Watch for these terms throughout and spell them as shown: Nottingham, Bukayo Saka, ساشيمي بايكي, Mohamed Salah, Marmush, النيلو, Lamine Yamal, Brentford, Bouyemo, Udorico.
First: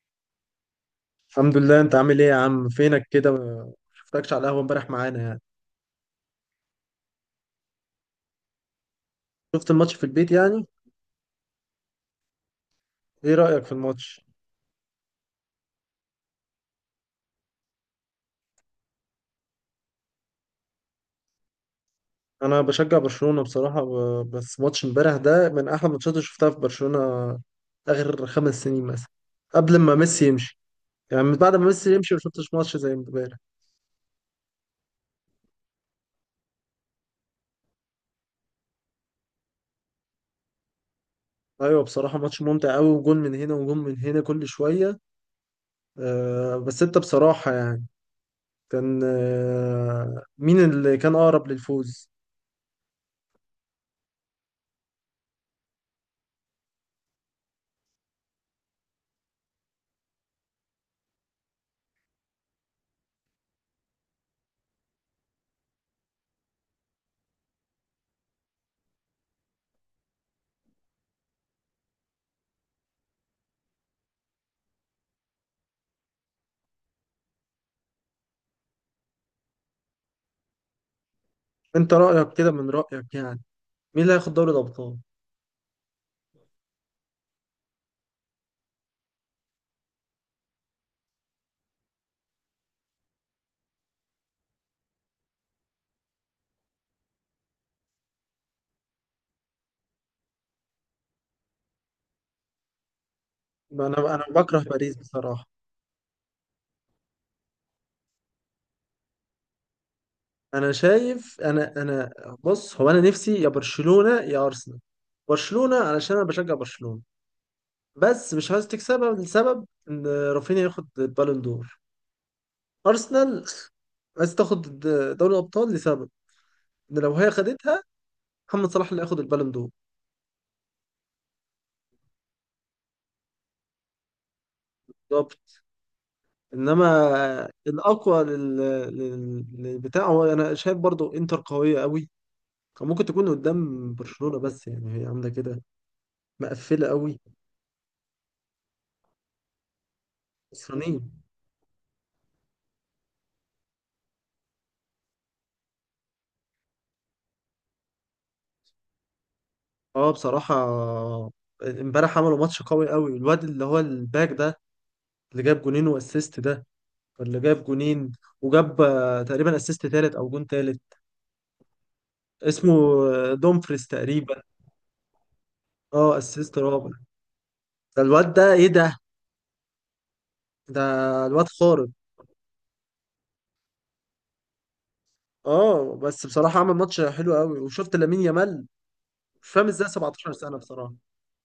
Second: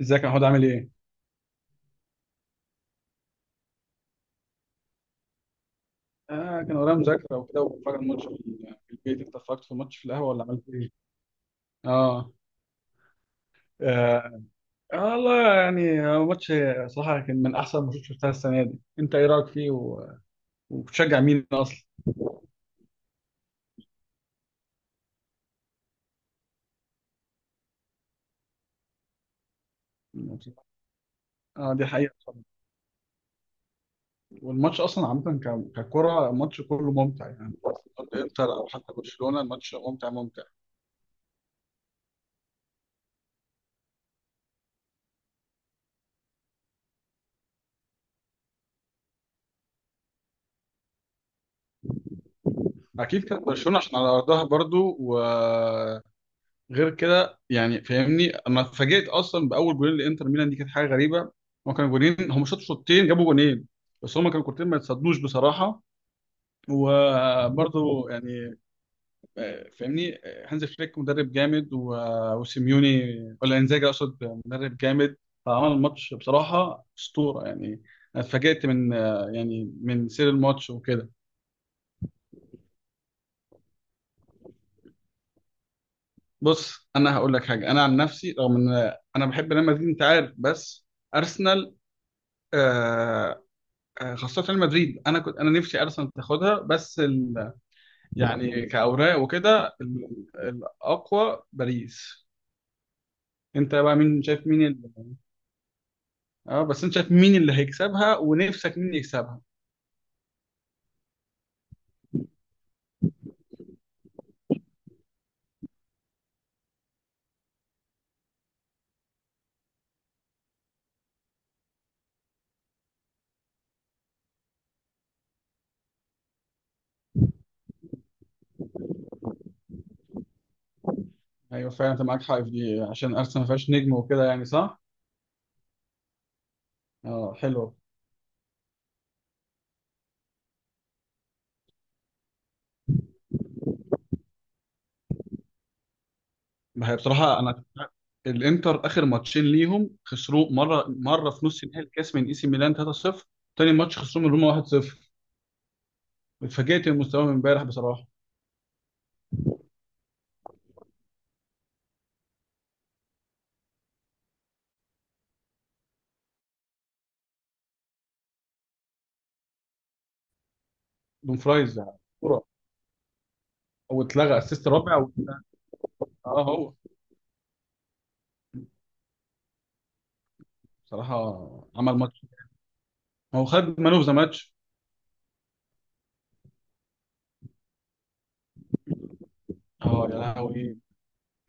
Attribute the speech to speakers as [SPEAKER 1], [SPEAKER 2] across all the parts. [SPEAKER 1] ازيك يا محمود عامل ايه؟
[SPEAKER 2] الحمد لله، انت عامل ايه يا عم؟ فينك كده ما شفتكش على القهوه امبارح معانا يعني.
[SPEAKER 1] كان ورايا مذاكرة وكده وبتفرج على الماتش في البيت. انت اتفرجت
[SPEAKER 2] شفت
[SPEAKER 1] في
[SPEAKER 2] الماتش
[SPEAKER 1] الماتش
[SPEAKER 2] في
[SPEAKER 1] في القهوة
[SPEAKER 2] البيت
[SPEAKER 1] ولا
[SPEAKER 2] يعني.
[SPEAKER 1] عملت ايه؟ اه.
[SPEAKER 2] ايه رايك في الماتش؟
[SPEAKER 1] آه والله يعني هو ماتش. صراحة كان من أحسن الماتشات اللي شفتها السنة دي. أنت إيه رأيك فيه وبتشجع مين أصلا؟
[SPEAKER 2] انا بشجع برشلونه بصراحه. بس ماتش امبارح ده من احلى الماتشات اللي شفتها في برشلونه اخر 5 سنين مثلا، قبل ما ميسي يمشي. يعني من بعد ما
[SPEAKER 1] اه، دي
[SPEAKER 2] ميسي
[SPEAKER 1] حقيقة
[SPEAKER 2] يمشي ما
[SPEAKER 1] بصراحة.
[SPEAKER 2] شفتش ماتش زي امبارح.
[SPEAKER 1] والماتش أصلا عامة ككرة، الماتش كله ممتع يعني. ضد إنتر أو حتى برشلونة، الماتش ممتع ممتع.
[SPEAKER 2] ايوه، بصراحه ماتش ممتع قوي، وجون من هنا وجون من هنا كل شويه. أه بس انت بصراحه يعني كان، مين اللي كان اقرب للفوز؟
[SPEAKER 1] أكيد كانت برشلونة عشان على أرضها برضو. غير كده يعني فاهمني، اما اتفاجئت اصلا باول جولين لانتر ميلان، دي كانت حاجه غريبه. هما كانوا جولين، هم شاطوا شوطين جابوا جولين. بس هما كانوا كورتين ما يتصدوش بصراحه. وبرضه يعني فاهمني. هانز فليك مدرب جامد وسيميوني، ولا انزاجي اقصد، مدرب جامد. فعمل الماتش بصراحه اسطوره يعني. انا اتفاجئت من يعني من سير الماتش وكده.
[SPEAKER 2] انت رايك كده، من رايك يعني مين اللي هياخد دوري الابطال؟
[SPEAKER 1] بص، انا هقول لك حاجه. انا عن نفسي رغم ان انا بحب ريال مدريد انت عارف، بس ارسنال. آه، خاصة ريال مدريد، أنا كنت أنا نفسي أرسنال تاخدها، بس يعني كأوراق وكده الأقوى باريس. أنت
[SPEAKER 2] ما
[SPEAKER 1] بقى
[SPEAKER 2] انا
[SPEAKER 1] مين شايف،
[SPEAKER 2] بكره
[SPEAKER 1] مين
[SPEAKER 2] باريس بصراحه.
[SPEAKER 1] أه بس أنت شايف مين اللي هيكسبها، ونفسك مين يكسبها؟
[SPEAKER 2] انا شايف انا انا بص، هو انا نفسي يا برشلونه يا ارسنال. برشلونه علشان انا بشجع برشلونه، بس مش عايز تكسبها لسبب ان رافينيا ياخد البالون دور. ارسنال عايز تاخد دوري الابطال لسبب ان لو هي خدتها، محمد صلاح اللي هياخد البالون دور.
[SPEAKER 1] أيوه فعلا، أنت معاك حق في دي عشان أرسنال ما فيهاش نجم وكده يعني صح؟
[SPEAKER 2] بالظبط. انما
[SPEAKER 1] أه حلوة.
[SPEAKER 2] الاقوى للبتاع، هو انا شايف برضو انتر قويه قوي. كان ممكن تكون قدام برشلونه بس يعني هي عامله كده، مقفله
[SPEAKER 1] ما هي
[SPEAKER 2] قوي.
[SPEAKER 1] بصراحة أنا، الانتر اخر ماتشين ليهم خسروه مره
[SPEAKER 2] صينيه.
[SPEAKER 1] مره في نص نهائي الكاس من اي سي ميلان 3-0. تاني ماتش خسروه من روما 1-0. اتفاجئت من مستواهم امبارح بصراحه.
[SPEAKER 2] اه بصراحه، امبارح عملوا ماتش قوي قوي، الواد اللي هو الباك ده، اللي جاب جونين واسيست ده، اللي جاب جونين وجاب تقريبا اسيست تالت او جون تالت.
[SPEAKER 1] دومفرايز يعني.
[SPEAKER 2] اسمه دومفريز
[SPEAKER 1] واتلغى
[SPEAKER 2] تقريبا.
[SPEAKER 1] اسيست رابع
[SPEAKER 2] اه،
[SPEAKER 1] اه
[SPEAKER 2] اسيست
[SPEAKER 1] هو
[SPEAKER 2] رابع. ده الواد ده ايه ده؟ ده
[SPEAKER 1] بصراحه
[SPEAKER 2] الواد خارق.
[SPEAKER 1] عمل ماتش. هو خد مان اوف ذا ماتش.
[SPEAKER 2] اه بس بصراحه عمل ماتش حلو قوي. وشفت لامين يامال؟ مش فاهم ازاي
[SPEAKER 1] اه يا
[SPEAKER 2] 17 سنه
[SPEAKER 1] لهوي!
[SPEAKER 2] بصراحه.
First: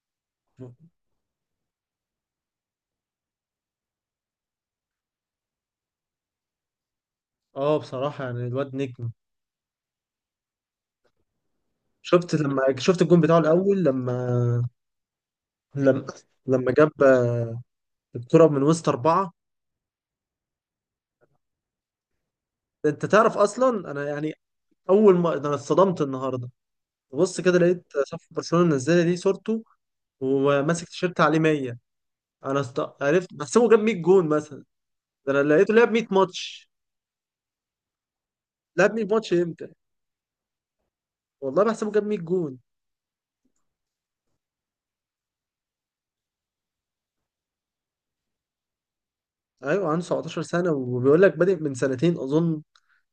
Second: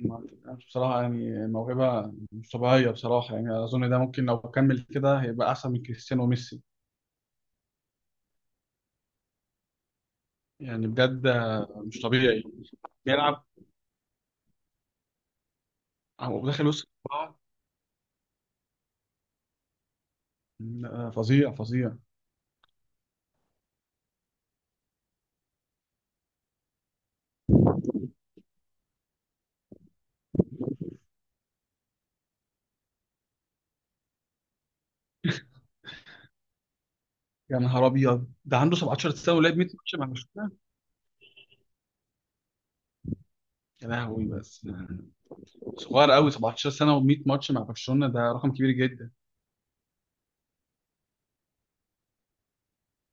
[SPEAKER 1] بصراحه يعني موهبه مش طبيعيه بصراحه يعني. اظن ده ممكن لو كمل كده هيبقى احسن من كريستيانو وميسي.
[SPEAKER 2] اه بصراحه يعني الواد نجم.
[SPEAKER 1] يعني بجد مش
[SPEAKER 2] شفت
[SPEAKER 1] طبيعي.
[SPEAKER 2] لما شفت الجون بتاعه
[SPEAKER 1] بيلعب
[SPEAKER 2] الاول، لما لما
[SPEAKER 1] هو داخل وسط
[SPEAKER 2] جاب
[SPEAKER 1] الاربعه.
[SPEAKER 2] الكرة من وسط أربعة؟
[SPEAKER 1] فظيع فظيع.
[SPEAKER 2] أنت تعرف أصلا أنا يعني أول ما ده، أنا اتصدمت النهاردة. ببص كده لقيت صفحة برشلونة منزلة دي صورته، وماسك تيشيرت عليه 100. أنا عرفت، بحسبه جاب 100 جون مثلا، ده أنا لقيته لعب 100 ماتش.
[SPEAKER 1] يا نهار ابيض، ده عنده
[SPEAKER 2] لعب 100
[SPEAKER 1] 17
[SPEAKER 2] ماتش
[SPEAKER 1] سنه ولعب 100
[SPEAKER 2] إمتى؟
[SPEAKER 1] ماتش مع برشلونه!
[SPEAKER 2] والله بحسبه جاب 100 جون.
[SPEAKER 1] يا لهوي بس، صغير قوي، 17 سنه و100 ماتش مع برشلونه، ده رقم كبير جدا.
[SPEAKER 2] أيوه عنده 17 سنة، وبيقول لك بادئ من سنتين أظن.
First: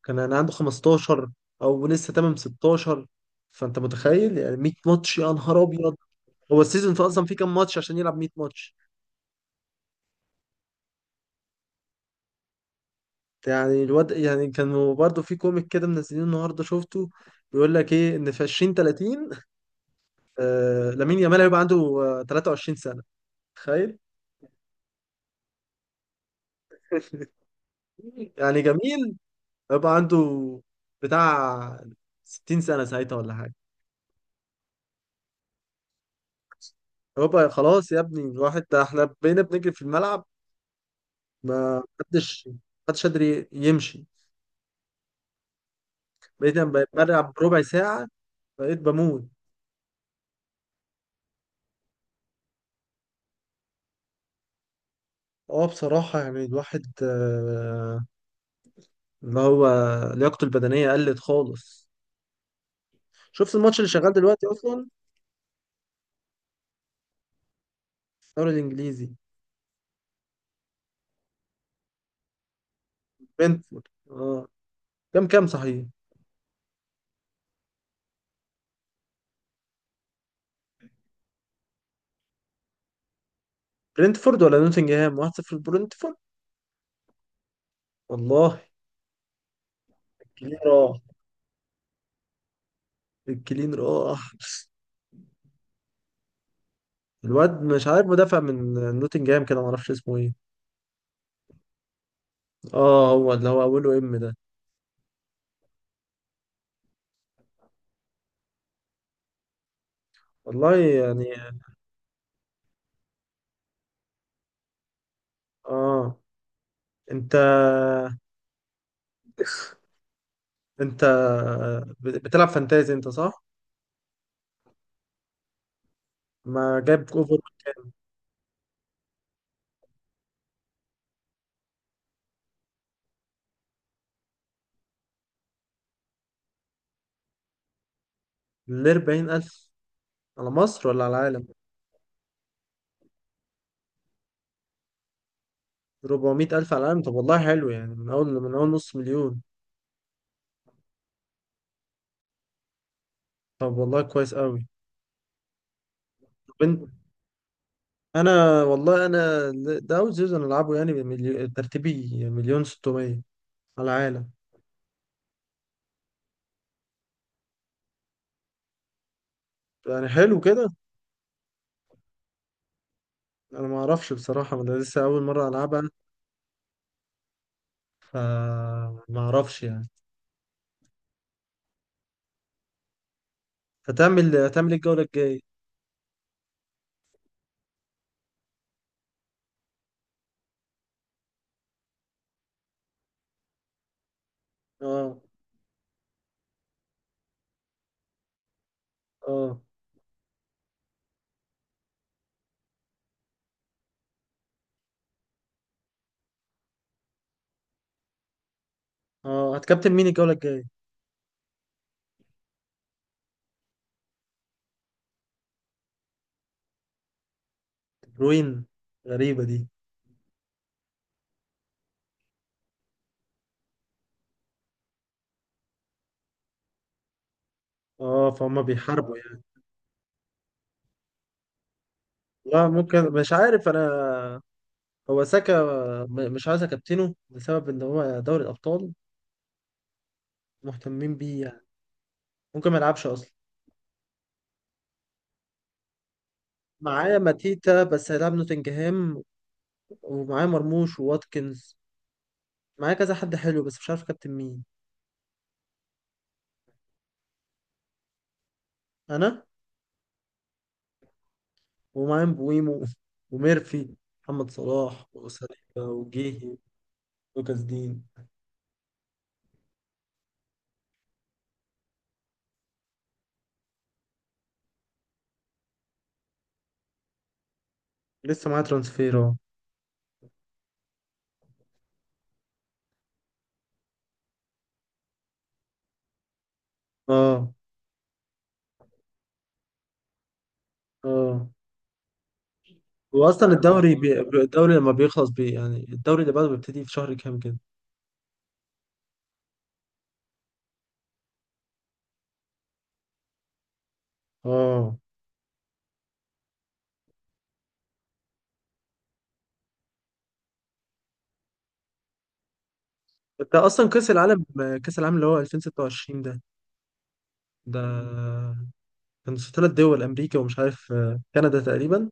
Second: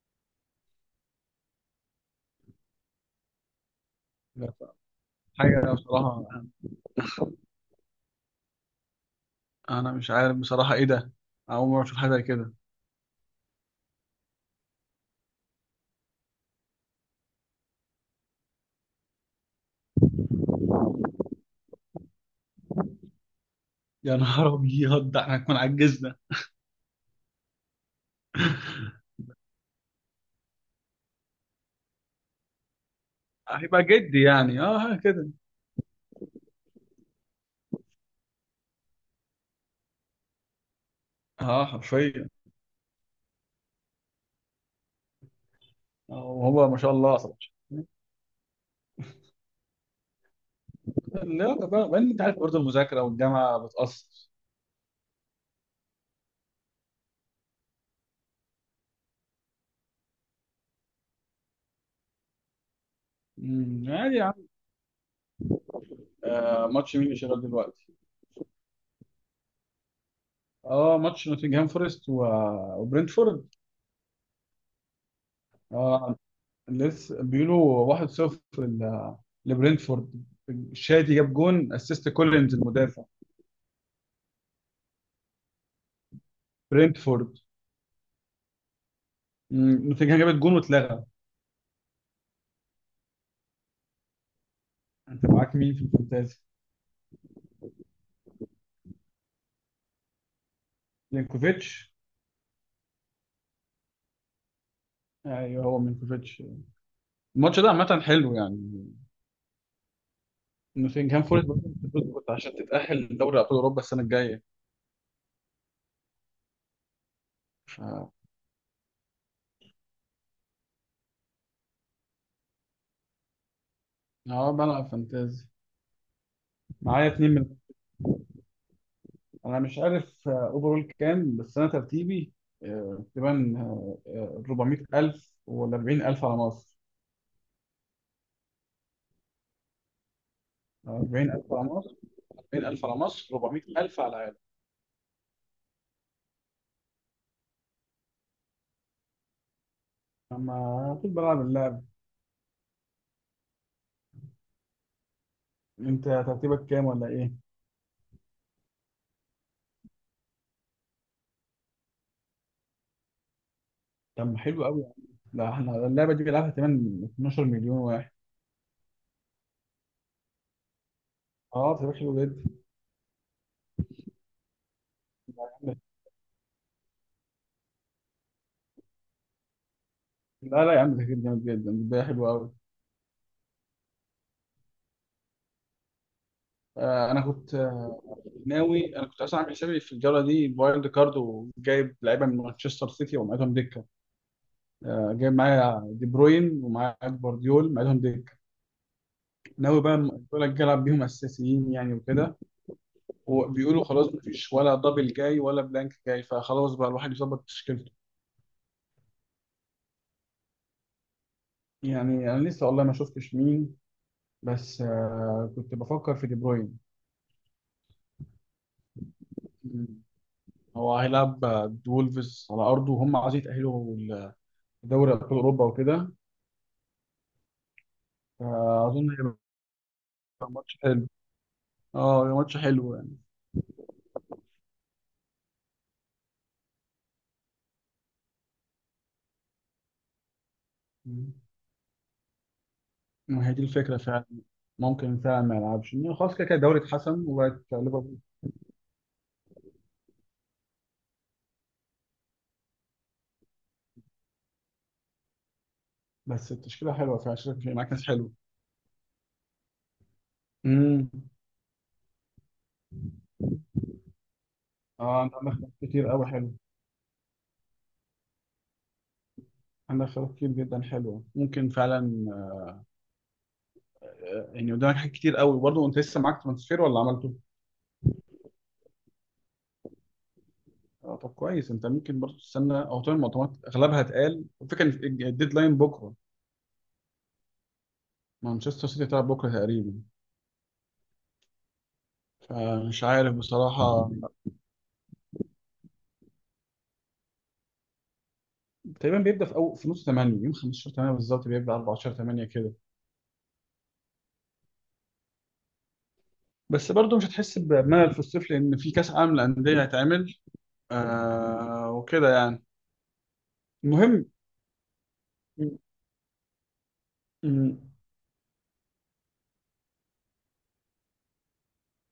[SPEAKER 2] كان أنا عنده 15، أو لسه تمام 16. فأنت متخيل يعني 100 ماتش؟ يا نهار
[SPEAKER 1] حاجه
[SPEAKER 2] أبيض.
[SPEAKER 1] بصراحه.
[SPEAKER 2] هو السيزون فيه أصلا فيه كام ماتش عشان يلعب 100 ماتش؟
[SPEAKER 1] انا مش عارف بصراحه ايه ده. اول مره اشوف حاجه زي كده.
[SPEAKER 2] يعني الواد يعني، كانوا برضو في كوميك كده منزلينه النهارده شفته، بيقول لك ايه ان في 20 30، آه لامين يامال هيبقى عنده 23 سنه. تخيل.
[SPEAKER 1] يا نهار ابيض، ده احنا هنكون عجزنا.
[SPEAKER 2] يعني جميل، هيبقى عنده بتاع 60 سنه ساعتها ولا حاجه.
[SPEAKER 1] هيبقى جدي يعني، اه، ها كده.
[SPEAKER 2] هيبقى خلاص يا ابني الواحد، ده احنا بقينا بنجري في الملعب.
[SPEAKER 1] اه
[SPEAKER 2] ما
[SPEAKER 1] حرفيا.
[SPEAKER 2] حدش حدش قادر يمشي. بقيت
[SPEAKER 1] وهو ما
[SPEAKER 2] لما
[SPEAKER 1] شاء الله
[SPEAKER 2] بلعب
[SPEAKER 1] 17.
[SPEAKER 2] ربع ساعه بقيت بموت.
[SPEAKER 1] لا ده بقى انت عارف برضه المذاكره والجامعه بتاثر.
[SPEAKER 2] اه بصراحه يعني الواحد اللي هو لياقته البدنية قلت خالص. شفت الماتش اللي شغال
[SPEAKER 1] عادي يا
[SPEAKER 2] دلوقتي
[SPEAKER 1] عم.
[SPEAKER 2] أصلا؟
[SPEAKER 1] ماتش مين اللي شغال دلوقتي؟
[SPEAKER 2] الدوري الإنجليزي.
[SPEAKER 1] اه، ماتش نوتنجهام فورست وبرنتفورد.
[SPEAKER 2] برنتفورد، اه. كام كام صحيح؟
[SPEAKER 1] اه لسه بيقولوا 1-0 لبرنتفورد. الشادي جاب جون، اسيست كولينز المدافع.
[SPEAKER 2] برنتفورد ولا نوتنجهام؟ 1-0 برنتفورد.
[SPEAKER 1] برنتفورد.
[SPEAKER 2] والله.
[SPEAKER 1] نوتنجهام جابت جون
[SPEAKER 2] الكلين راح،
[SPEAKER 1] واتلغى.
[SPEAKER 2] الكلين راح.
[SPEAKER 1] انت معاك مين في الفانتازي؟
[SPEAKER 2] الواد مش عارف، مدافع من نوتنجهام كده، معرفش اسمه ايه.
[SPEAKER 1] لينكوفيتش.
[SPEAKER 2] اه، هو اللي هو أوله إم ده.
[SPEAKER 1] ايوه، هو مينكوفيتش. الماتش ده عامة حلو يعني.
[SPEAKER 2] والله
[SPEAKER 1] نوتنجهام
[SPEAKER 2] يعني.
[SPEAKER 1] فورست برضه بتفوز عشان تتأهل لدوري أبطال أوروبا السنة الجاية.
[SPEAKER 2] اه، انت
[SPEAKER 1] ف
[SPEAKER 2] انت بتلعب فانتازي انت، صح؟
[SPEAKER 1] اه بلعب فانتازي.
[SPEAKER 2] ما
[SPEAKER 1] معايا
[SPEAKER 2] جايب
[SPEAKER 1] اتنين
[SPEAKER 2] اوفر
[SPEAKER 1] من، انا مش عارف اوفرول كام، بس انا ترتيبي تقريبا 400,000 ولا 40,000 على مصر.
[SPEAKER 2] ل 40,000. على مصر ولا على العالم؟
[SPEAKER 1] 40,000 على مصر، 400,000 على العالم.
[SPEAKER 2] 400 ألف على العالم؟ طب والله حلو يعني، من أول نص مليون.
[SPEAKER 1] اما طول بلعب اللعب.
[SPEAKER 2] طب والله كويس قوي.
[SPEAKER 1] انت
[SPEAKER 2] طب
[SPEAKER 1] ترتيبك كام
[SPEAKER 2] أنت،
[SPEAKER 1] ولا ايه؟
[SPEAKER 2] أنا والله أنا ده أول سيزون ألعبه يعني، ترتيبي مليون 600 على
[SPEAKER 1] طب
[SPEAKER 2] العالم.
[SPEAKER 1] ما حلو قوي يعني. لا، احنا اللعبه دي بيلعبها كمان 12 مليون واحد.
[SPEAKER 2] يعني حلو كده.
[SPEAKER 1] اه طب حلو جدا.
[SPEAKER 2] أنا ما أعرفش بصراحة، أنا لسه أول مرة
[SPEAKER 1] يا عم.
[SPEAKER 2] ألعبها. فما أعرفش يعني.
[SPEAKER 1] لا لا يا عم، ده كده جامد جدا، ده حلو قوي.
[SPEAKER 2] هتعمل إيه الجولة الجاية؟
[SPEAKER 1] آه انا كنت آه، ناوي. انا كنت اصلا عامل حسابي في الجوله دي وايلد كارد وجايب لعيبه من مانشستر سيتي ومعيدهم دكه.
[SPEAKER 2] أه،
[SPEAKER 1] جايب معايا دي بروين ومعايا جوارديول معايدهم دكه.
[SPEAKER 2] أه،
[SPEAKER 1] ناوي بقى الجوله الجايه العب بيهم اساسيين يعني وكده. وبيقولوا خلاص مفيش ولا دبل جاي ولا بلانك جاي، فخلاص بقى الواحد يظبط تشكيلته.
[SPEAKER 2] أه. هتكابتن مين الجولة الجاية؟
[SPEAKER 1] يعني انا لسه والله ما شفتش مين، بس كنت بفكر في دي بروين.
[SPEAKER 2] روين، غريبة دي.
[SPEAKER 1] هو هيلعب وولفز على ارضه وهم عايزين يتاهلوا لدوري ابطال اوروبا وكده.
[SPEAKER 2] أه، فهم
[SPEAKER 1] فاظن
[SPEAKER 2] بيحاربوا
[SPEAKER 1] هيبقى
[SPEAKER 2] يعني.
[SPEAKER 1] ماتش حلو. اه هيبقى ماتش
[SPEAKER 2] لا
[SPEAKER 1] حلو
[SPEAKER 2] ممكن،
[SPEAKER 1] يعني.
[SPEAKER 2] مش عارف أنا. هو ساكا، مش عايز اكابتنه لسبب ان هو دوري الابطال مهتمين
[SPEAKER 1] مم.
[SPEAKER 2] بيه يعني. ممكن ما يلعبش اصلا.
[SPEAKER 1] ما هي دي الفكره فعلا. ممكن فعلا ما يلعبش، إنه خلاص كده كده الدوري
[SPEAKER 2] معايا
[SPEAKER 1] اتحسم وبقت
[SPEAKER 2] ماتيتا بس
[SPEAKER 1] ليفربول.
[SPEAKER 2] هيلعب نوتنجهام، ومعايا مرموش وواتكنز. معايا كذا حد حلو بس مش عارف كابتن مين.
[SPEAKER 1] بس التشكيله حلوه فعلا، شايف في معاك ناس حلو.
[SPEAKER 2] انا،
[SPEAKER 1] امم.
[SPEAKER 2] ومعايا بويمو وميرفي، محمد صلاح
[SPEAKER 1] اه انت عندك خيارات
[SPEAKER 2] وساليبا
[SPEAKER 1] كتير قوي، حلو.
[SPEAKER 2] وجيهي، لوكاس دين.
[SPEAKER 1] عندك خيارات كتير جدا حلوه، ممكن فعلا. يعني قدامك حاجات كتير قوي برضه. انت لسه معاك ترانسفير ولا عملته؟
[SPEAKER 2] لسه معايا ترانسفير، اه.
[SPEAKER 1] طب كويس. انت ممكن برضه تستنى او تعمل مؤتمرات. اغلبها اتقال، الفكره ان الديدلاين بكره.
[SPEAKER 2] اه،
[SPEAKER 1] مانشستر سيتي هتلعب بكره تقريبا.
[SPEAKER 2] اه،
[SPEAKER 1] فمش
[SPEAKER 2] هو
[SPEAKER 1] عارف
[SPEAKER 2] اصلا الدوري
[SPEAKER 1] بصراحه.
[SPEAKER 2] الدوري لما بيخلص يعني الدوري اللي بعده بيبتدي في شهر كام كده؟
[SPEAKER 1] تقريبا بيبدا في، أو في نص 8، يوم 15 8 بالظبط، بيبدا 14 8 كده.
[SPEAKER 2] اه.
[SPEAKER 1] بس برضه مش هتحس بملل في الصيف، لان في كاس عالم للانديه هيتعمل وكده يعني.
[SPEAKER 2] انت اصلا كاس
[SPEAKER 1] المهم،
[SPEAKER 2] العالم، كاس العالم اللي هو
[SPEAKER 1] م-
[SPEAKER 2] 2026 ده،
[SPEAKER 1] م-
[SPEAKER 2] ده كان 3 دول، امريكا ومش عارف، كندا تقريبا.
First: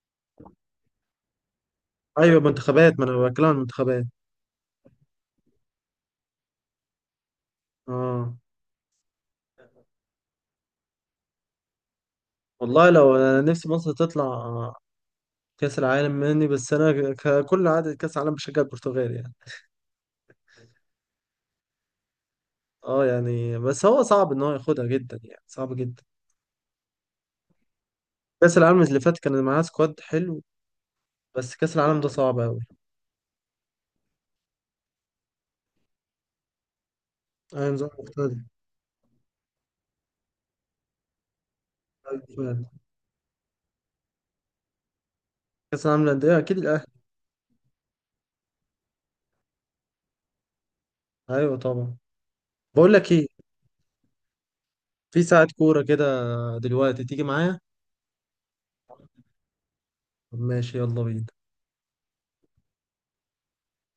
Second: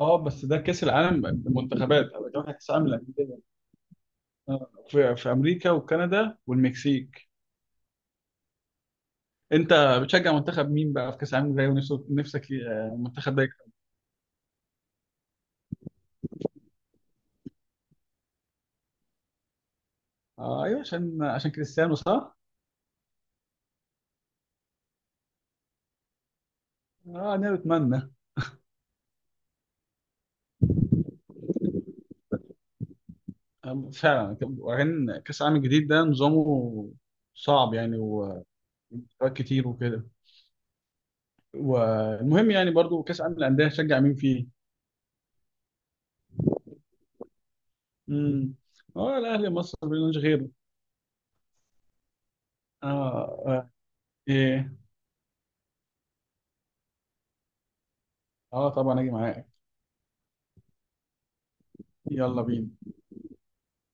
[SPEAKER 1] اه بس ده كاس العالم المنتخبات
[SPEAKER 2] ايوه
[SPEAKER 1] او كاس العالم
[SPEAKER 2] منتخبات، ما انا
[SPEAKER 1] للانديه؟
[SPEAKER 2] بتكلم عن المنتخبات.
[SPEAKER 1] في امريكا وكندا والمكسيك.
[SPEAKER 2] اه.
[SPEAKER 1] انت بتشجع منتخب مين بقى في كاس العالم الجاي، ونفسك نفسك ي-
[SPEAKER 2] والله
[SPEAKER 1] آه،
[SPEAKER 2] لو
[SPEAKER 1] المنتخب
[SPEAKER 2] انا
[SPEAKER 1] ده
[SPEAKER 2] نفسي
[SPEAKER 1] يكسب؟
[SPEAKER 2] مصر تطلع كاس العالم مني، بس انا ككل عادة كاس العالم بشجع البرتغال يعني.
[SPEAKER 1] آه ايوه، عشان كريستيانو صح؟
[SPEAKER 2] اه يعني، بس هو صعب ان هو ياخدها جدا، يعني صعب جدا.
[SPEAKER 1] اه انا بتمنى.
[SPEAKER 2] كاس العالم اللي فات كان معاه سكواد حلو، بس كاس العالم ده صعب قوي.
[SPEAKER 1] فعلا. وبعدين كاس العالم الجديد ده نظامه
[SPEAKER 2] ايوه
[SPEAKER 1] صعب
[SPEAKER 2] نظام
[SPEAKER 1] يعني،
[SPEAKER 2] مختلف.
[SPEAKER 1] ومستويات كتير وكده.
[SPEAKER 2] أيوة
[SPEAKER 1] والمهم
[SPEAKER 2] فعلاً.
[SPEAKER 1] يعني برضو كاس العالم للانديه، هتشجع مين فيه؟
[SPEAKER 2] كاس العالم للانديه اكيد الاهلي.
[SPEAKER 1] امم. اه الاهلي، مصر ملوش غيره.
[SPEAKER 2] ايوه طبعا.
[SPEAKER 1] اه
[SPEAKER 2] بقول لك ايه،
[SPEAKER 1] اه. ايه.
[SPEAKER 2] في ساعة كورة كده دلوقتي، تيجي معايا؟
[SPEAKER 1] اه طبعا، اجي معاك.
[SPEAKER 2] ماشي، يلا بينا.
[SPEAKER 1] يلا بينا.